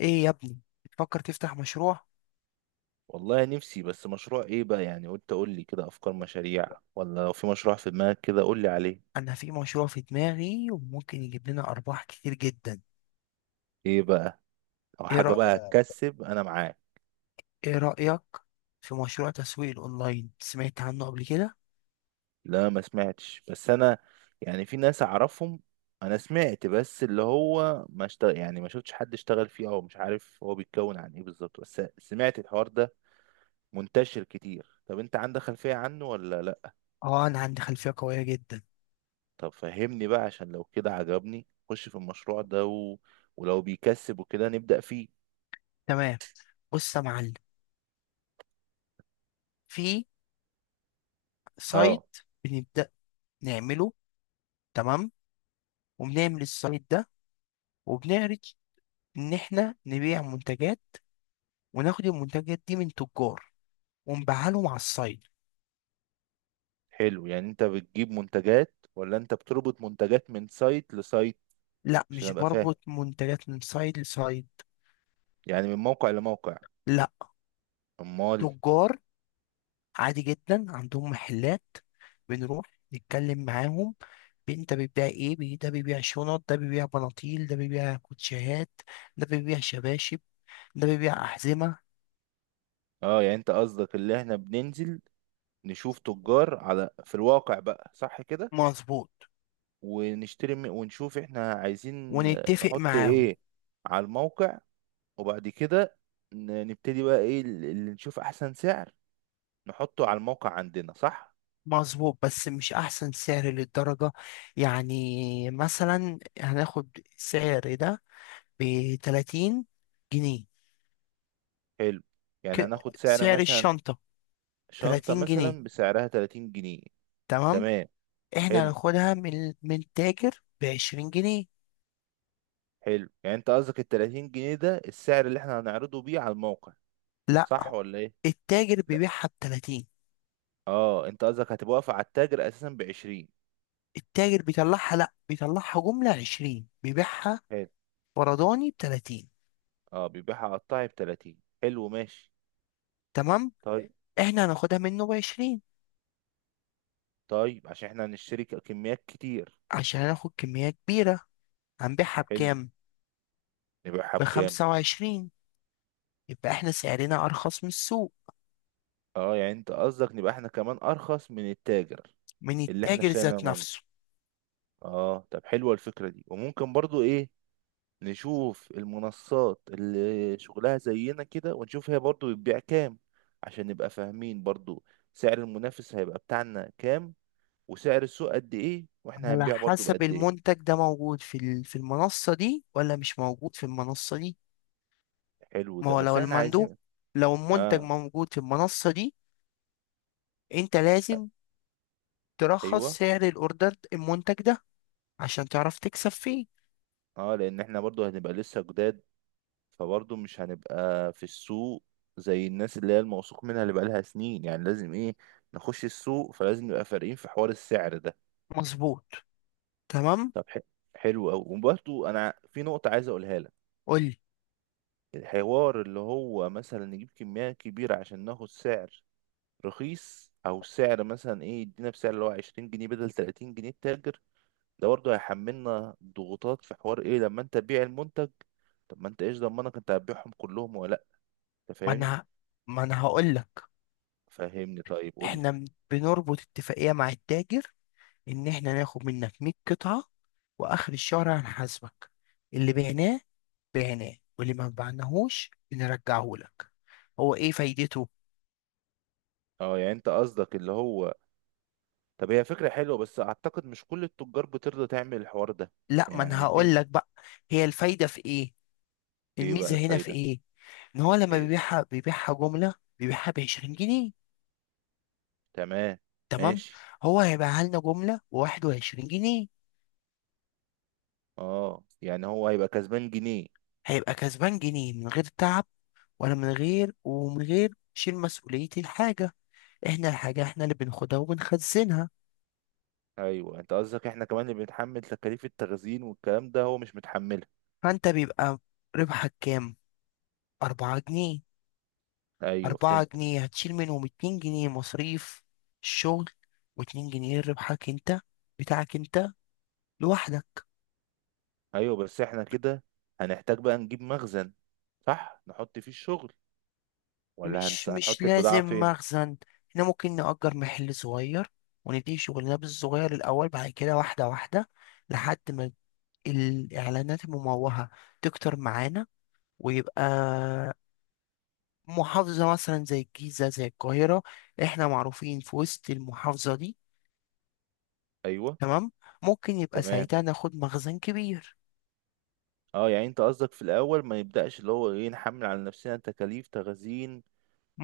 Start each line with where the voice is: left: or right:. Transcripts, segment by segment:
left: ايه يا ابني؟ بتفكر تفتح مشروع؟
right: والله نفسي، بس مشروع ايه بقى؟ يعني قلت اقول لي كده افكار مشاريع، ولا لو في مشروع في دماغك كده قول لي عليه.
left: انا في مشروع في دماغي وممكن يجيب لنا ارباح كتير جدا.
right: ايه بقى؟ او
left: ايه
right: حاجه
left: رأ...
right: بقى هتكسب انا معاك.
left: ايه رأيك في مشروع تسويق الاونلاين؟ سمعت عنه قبل كده؟
right: لا ما سمعتش، بس انا يعني في ناس اعرفهم. انا سمعت بس، اللي هو ما اشتغل، يعني ما شفتش حد اشتغل فيه، او مش عارف هو بيتكون عن ايه بالظبط، بس سمعت الحوار ده منتشر كتير. طب انت عندك خلفيه عنه ولا لا؟
left: اه انا عندي خلفية قوية جدا.
right: طب فهمني بقى عشان لو كده عجبني خش في المشروع ده ولو بيكسب وكده نبدأ فيه.
left: تمام. بص يا معلم، في سايت
right: اه،
left: بنبدأ نعمله. تمام. وبنعمل السايت ده وبنعرض ان احنا نبيع منتجات، وناخد المنتجات دي من تجار ونبيعها لهم على السايت.
right: حلو. يعني انت بتجيب منتجات ولا انت بتربط منتجات من سايت لسايت؟
left: لا،
right: عشان
left: مش
right: ابقى فاهم،
left: بربط منتجات من سايت لسايت.
right: يعني من موقع لموقع.
left: لا،
right: امال؟
left: تجار عادي جدا عندهم محلات. بنروح نتكلم معاهم: انت بتبيع ايه؟ ده بيبيع شنط، ده بيبيع بناطيل، ده بيبيع كوتشيهات، ده بيبيع شباشب، ده بيبيع أحزمة.
right: اه يعني انت قصدك اللي احنا بننزل نشوف تجار على في الواقع بقى، صح كده؟
left: مظبوط.
right: ونشوف احنا عايزين،
left: ونتفق
right: نحط
left: معاهم.
right: ايه على الموقع. وبعد كده نبتدي بقى ايه، اللي نشوف احسن سعر نحطه على الموقع عندنا، صح؟
left: مظبوط بس مش أحسن سعر للدرجة. يعني مثلا هناخد سعر ده بتلاتين جنيه.
right: حلو، يعني
left: ك-
right: هناخد سعر
left: سعر
right: مثلا
left: الشنطة.
right: شنطة
left: تلاتين جنيه.
right: مثلا بسعرها 30 جنيه.
left: تمام.
right: تمام.
left: احنا
right: حلو
left: هناخدها من التاجر بعشرين جنيه.
right: حلو، يعني انت قصدك ال 30 جنيه ده السعر اللي احنا هنعرضه بيه على الموقع،
left: لا،
right: صح ولا ايه؟
left: التاجر
right: لا،
left: بيبيعها ب 30.
right: اه انت قصدك هتبقى واقفة على التاجر اساسا ب 20.
left: التاجر بيطلعها، لا بيطلعها جملة 20، بيبيعها
right: حلو.
left: فرداني ب 30.
right: اه، بيبيعها قطعي ب 30. حلو ماشي.
left: تمام.
right: طيب.
left: احنا هناخدها منه ب 20
right: طيب، عشان احنا هنشتري كميات كتير.
left: عشان هناخد كمية كبيرة. هنبيعها
right: حلو،
left: بكام؟
right: نبيعها
left: ب
right: بكام؟
left: 25. يبقى احنا سعرنا ارخص من السوق.
right: اه يعني انت قصدك نبقى احنا كمان ارخص من التاجر
left: من
right: اللي احنا
left: التاجر
right: اشترينا
left: ذات
right: منه.
left: نفسه.
right: اه، طب حلوة الفكرة دي، وممكن برضو ايه، نشوف المنصات اللي شغلها زينا كده، ونشوف هي برضو بتبيع كام عشان نبقى فاهمين برضو سعر المنافس هيبقى بتاعنا كام، وسعر السوق قد ايه، واحنا
left: على
right: هنبيع برضو
left: حسب
right: بقد ايه.
left: المنتج ده موجود في في المنصة دي ولا مش موجود في المنصة دي.
right: حلو
left: ما
right: ده،
left: هو
right: بس
left: لو
right: احنا
left: المندوب،
right: عايزين.
left: لو المنتج
right: اه.
left: موجود في المنصة دي، انت لازم ترخص
right: ايوه.
left: سعر الاوردر المنتج ده عشان تعرف تكسب فيه.
right: اه، لان احنا برضو هنبقى لسه جداد، فبرضو مش هنبقى في السوق زي الناس اللي هي الموثوق منها اللي بقالها سنين. يعني لازم ايه، نخش السوق، فلازم نبقى فارقين في حوار السعر ده.
left: مظبوط. تمام.
right: طب ح- حلو قوي. وبرضو انا في نقطة عايز اقولها لك.
left: قول لي.
right: الحوار اللي هو مثلا نجيب كمية كبيرة عشان ناخد سعر رخيص، أو سعر مثلا إيه، يدينا بسعر اللي هو عشرين جنيه بدل تلاتين جنيه التاجر، ده برضه هيحملنا ضغوطات في حوار إيه لما أنت تبيع المنتج. طب ما أنت إيش ضمنك أنت هتبيعهم كلهم ولا لأ؟ أنت
left: ما
right: فاهمني؟
left: انا ما انا هقول لك.
right: فهمني طيب، قول لي.
left: احنا بنربط اتفاقية مع التاجر ان احنا ناخد منك 100 قطعة، واخر الشهر هنحاسبك. اللي بعناه بعناه، واللي ما بعناهوش بنرجعه لك. هو ايه فايدته؟
right: أه يعني أنت قصدك اللي هو، طب هي فكرة حلوة، بس أعتقد مش كل التجار بترضى تعمل الحوار ده.
left: لا، ما انا
right: يعني فين؟
left: هقول لك بقى. هي الفايدة في ايه؟
right: إيه بقى
left: الميزة هنا في
right: الفايدة؟
left: ايه؟ ان هو لما
right: إيه.
left: بيبيعها بيبيعها جملة، بيبيعها ب 20 جنيه.
right: تمام.
left: تمام.
right: ماشي.
left: هو هيبقى لنا جملة بواحد وعشرين جنيه.
right: أه يعني هو هيبقى كسبان جنيه.
left: هيبقى كسبان جنيه من غير تعب، ولا من غير ومن غير شيل مسؤولية الحاجة. احنا الحاجة احنا اللي بناخدها وبنخزنها.
right: ايوه، انت قصدك احنا كمان اللي بنتحمل تكاليف التخزين والكلام ده، هو مش متحملها.
left: فانت بيبقى ربحك كام؟ أربعة جنيه.
right: ايوه
left: أربعة
right: فهمت.
left: جنيه هتشيل منهم اتنين جنيه مصاريف الشغل، واتنين جنيه ربحك انت، بتاعك انت لوحدك.
right: ايوه، بس احنا كده هنحتاج بقى نجيب مخزن، صح، نحط فيه الشغل، ولا
left: مش مش
right: هنحط البضاعة
left: لازم
right: فين؟
left: مخزن. احنا ممكن نأجر محل صغير ونديه شغلنا بالصغير الأول، بعد كده واحدة واحدة لحد ما الإعلانات المموهة تكتر معانا، ويبقى محافظة مثلا زي الجيزة زي القاهرة احنا معروفين في وسط المحافظة دي.
right: ايوه.
left: تمام. ممكن يبقى
right: تمام.
left: ساعتها ناخد مخزن كبير.
right: اه يعني انت قصدك في الاول ما نبدأش اللي هو ايه، نحمل على نفسنا تكاليف تخزين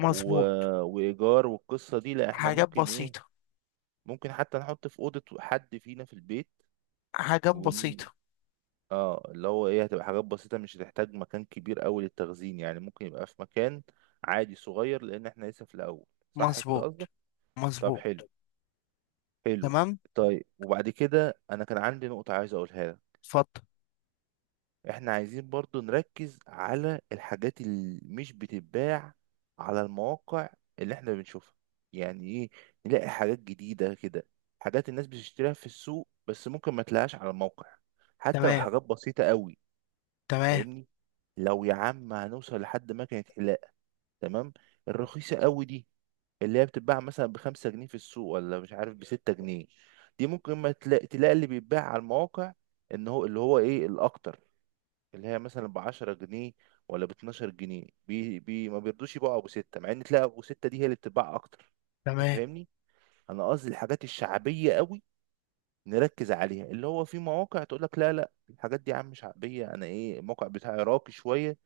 right: و... وايجار والقصة دي، لا احنا
left: حاجات
right: ممكن ايه،
left: بسيطة.
right: ممكن حتى نحط في أوضة حد فينا في البيت
left: حاجات
right: ون...
left: بسيطة.
right: اه اللي هو ايه، هتبقى حاجات بسيطة، مش هتحتاج مكان كبير قوي للتخزين، يعني ممكن يبقى في مكان عادي صغير، لان احنا لسه في الاول، صح كده قصدك؟
left: مظبوط.
right: طب
left: مظبوط.
right: حلو. حلو.
left: تمام.
right: طيب، وبعد كده انا كان عندي نقطة عايز اقولها لك.
left: اتفضل.
right: احنا عايزين برضو نركز على الحاجات اللي مش بتتباع على المواقع اللي احنا بنشوفها. يعني ايه، نلاقي حاجات جديدة كده، حاجات الناس بتشتريها في السوق، بس ممكن ما تلاقيهاش على الموقع، حتى لو
left: تمام.
right: حاجات بسيطة قوي.
left: تمام.
right: فاهمني؟ لو يا عم هنوصل لحد مكنة حلاقة، تمام، الرخيصة قوي دي اللي هي بتتباع مثلا بخمسة جنيه في السوق ولا مش عارف بستة جنيه. دي ممكن ما تلاقي, تلاقي اللي بيتباع على المواقع ان هو اللي هو ايه الاكتر، اللي هي مثلا بعشرة جنيه ولا باتناشر جنيه، بي بي ما بيرضوش يبيعوا ابو ستة، مع ان تلاقي ابو ستة دي هي اللي بتتباع اكتر. انت
left: تمام.
right: فاهمني؟ انا قصدي الحاجات الشعبية قوي نركز عليها، اللي هو في مواقع تقول لك لا لا، الحاجات دي يا عم شعبية، انا ايه، الموقع بتاعي راقي شوية،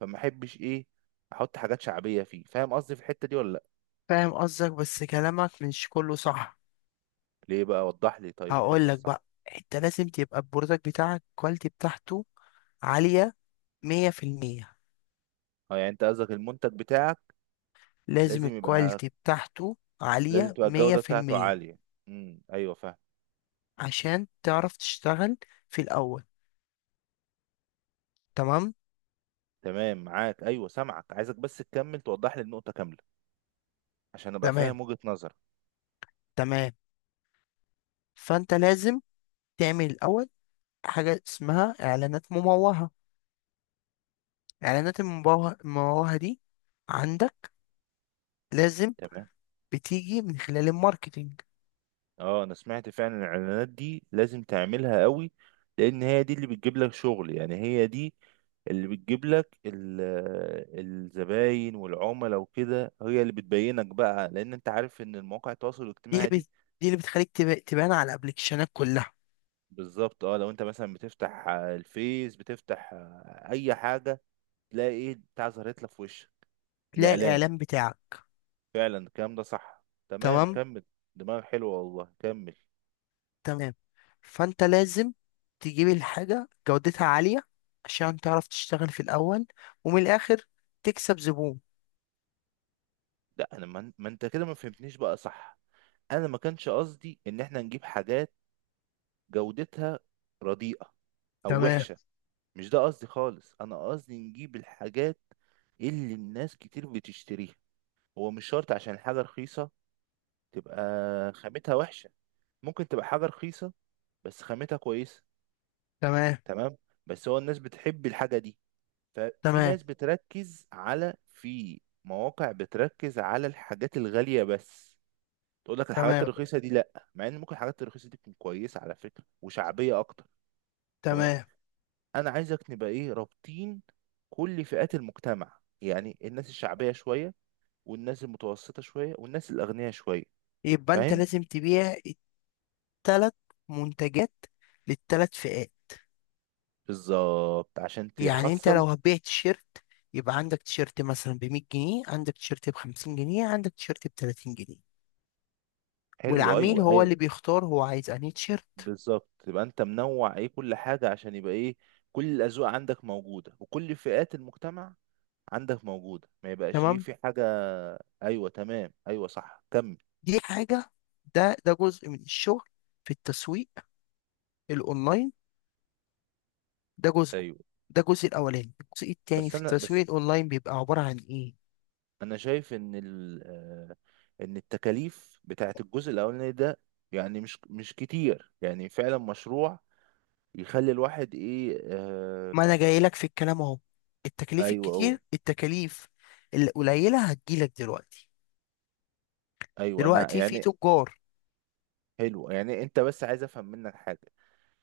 right: فما احبش ايه، احط حاجات شعبيه فيه. فاهم قصدي في الحته دي ولا لا؟
left: فاهم قصدك بس كلامك مش كله صح.
right: ليه بقى؟ وضح لي طيب
left: هقول
right: الحته
left: لك
right: الصح.
left: بقى. انت لازم تبقى البرودكت بتاعك الكواليتي بتاعته عالية مية في المية.
right: اه يعني انت قصدك المنتج بتاعك
left: لازم
right: لازم يبقى،
left: الكواليتي بتاعته
right: لازم
left: عالية
right: تبقى
left: مية
right: الجوده
left: في
right: بتاعته
left: المية
right: عاليه. ايوه فاهم.
left: عشان تعرف تشتغل في الأول. تمام.
right: تمام معاك، ايوه سامعك، عايزك بس تكمل توضح لي النقطه كامله عشان ابقى
left: تمام.
right: فاهم وجهه نظرك.
left: تمام. فأنت لازم تعمل الأول حاجة اسمها إعلانات مموهة. إعلانات المموهة المموهة دي عندك لازم بتيجي من خلال الماركتينج.
right: اه انا سمعت فعلا، الاعلانات دي لازم تعملها قوي، لان هي دي اللي بتجيب لك شغل، يعني هي دي اللي بتجيب لك الزباين والعملاء وكده، هي اللي بتبينك بقى، لان انت عارف ان المواقع التواصل
left: دي اللي
right: الاجتماعي دي
left: بت... دي اللي بتخليك تبان على الابلكيشنات كلها.
right: بالظبط. اه، لو انت مثلا بتفتح الفيس، بتفتح اي حاجة، تلاقي ايه بتاع ظهرت لك في وشك،
left: تلاقي
right: الاعلان.
left: الاعلان بتاعك.
right: فعلا الكلام ده صح. تمام
left: تمام.
right: كمل. دماغ حلوة والله، كمل.
left: تمام. فانت لازم تجيب الحاجه جودتها عاليه عشان تعرف تشتغل في الاول، ومن الاخر تكسب زبون.
right: لا انا ما انت كده ما فهمتنيش بقى صح. انا ما كانش قصدي ان احنا نجيب حاجات جودتها رديئة او
left: تمام.
right: وحشة. مش ده قصدي خالص. انا قصدي نجيب الحاجات اللي الناس كتير بتشتريها. هو مش شرط عشان حاجة رخيصة تبقى خامتها وحشة، ممكن تبقى حاجة رخيصة بس خامتها كويسة.
left: تمام.
right: تمام. بس هو الناس بتحب الحاجة دي. ففي
left: تمام.
right: ناس بتركز على، في مواقع بتركز على الحاجات الغالية بس، تقول لك الحاجات
left: تمام.
right: الرخيصة دي لا، مع ان ممكن الحاجات الرخيصة دي تكون كويسة على فكرة، وشعبية اكتر. تمام.
left: تمام.
right: انا عايزك نبقى ايه رابطين كل فئات المجتمع، يعني الناس الشعبيه شويه، والناس المتوسطه شويه، والناس الاغنياء شويه.
left: يبقى انت
right: فاهم؟
left: لازم تبيع التلات منتجات للتلات فئات.
right: بالظبط عشان
left: يعني انت لو
right: تحصل.
left: هتبيع تيشيرت، يبقى عندك تيشيرت مثلا ب 100 جنيه، عندك تيشيرت ب 50 جنيه، عندك تيشيرت ب 30 جنيه،
right: حلو
left: والعميل
right: ايوه،
left: هو
right: ايه.
left: اللي بيختار هو عايز انهي تيشيرت.
right: بالظبط، تبقى انت منوع ايه كل حاجه، عشان يبقى ايه، كل الاذواق عندك موجوده، وكل فئات المجتمع عندك موجوده، ما يبقاش ايه
left: تمام.
right: في حاجه. ايوه تمام، ايوه صح، كمل.
left: دي حاجة. ده جزء من الشغل في التسويق الأونلاين. ده جزء.
right: ايوه.
left: ده الجزء الأولاني. الجزء التاني
right: بس
left: في
right: انا
left: التسويق
right: بس
left: الأونلاين بيبقى عبارة عن إيه؟
right: انا شايف ان ال آه، ان التكاليف بتاعت الجزء الاولاني ده يعني مش كتير، يعني فعلا مشروع يخلي الواحد ايه، آه.
left: ما أنا جاي لك في الكلام أهو. التكاليف
right: ايوه اهو.
left: الكتير، التكاليف القليلة هتجيلك دلوقتي.
right: ايوه انا
left: دلوقتي في
right: يعني.
left: تجار.
right: حلو، يعني انت بس عايز افهم منك حاجه.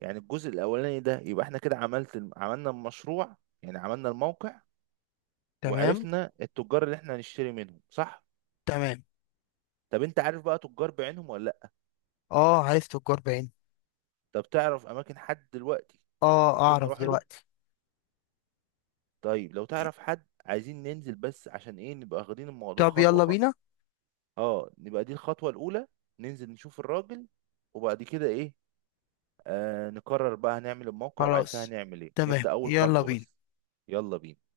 right: يعني الجزء الاولاني ده يبقى احنا كده عملنا المشروع، يعني عملنا الموقع،
left: تمام.
right: وعرفنا التجار اللي احنا هنشتري منهم، صح.
left: تمام.
right: طب انت عارف بقى تجار بعينهم ولا لا؟
left: اه عارف تجار بعين.
right: طب تعرف اماكن حد دلوقتي
left: اه
right: ممكن
left: أعرف
right: نروح له؟
left: دلوقتي.
right: طيب، لو تعرف حد عايزين ننزل، بس عشان ايه نبقى واخدين الموضوع
left: طب
right: خطوة
left: يلا
right: خطوة.
left: بينا.
right: اه نبقى دي الخطوة الأولى، ننزل نشوف الراجل، وبعد كده ايه، آه نقرر بقى هنعمل الموقع، وبعد كده
left: خلاص،
right: هنعمل ايه.
left: تمام،
right: نبدأ أول
left: يلا
right: خطوة بس.
left: بينا.
right: يلا بينا.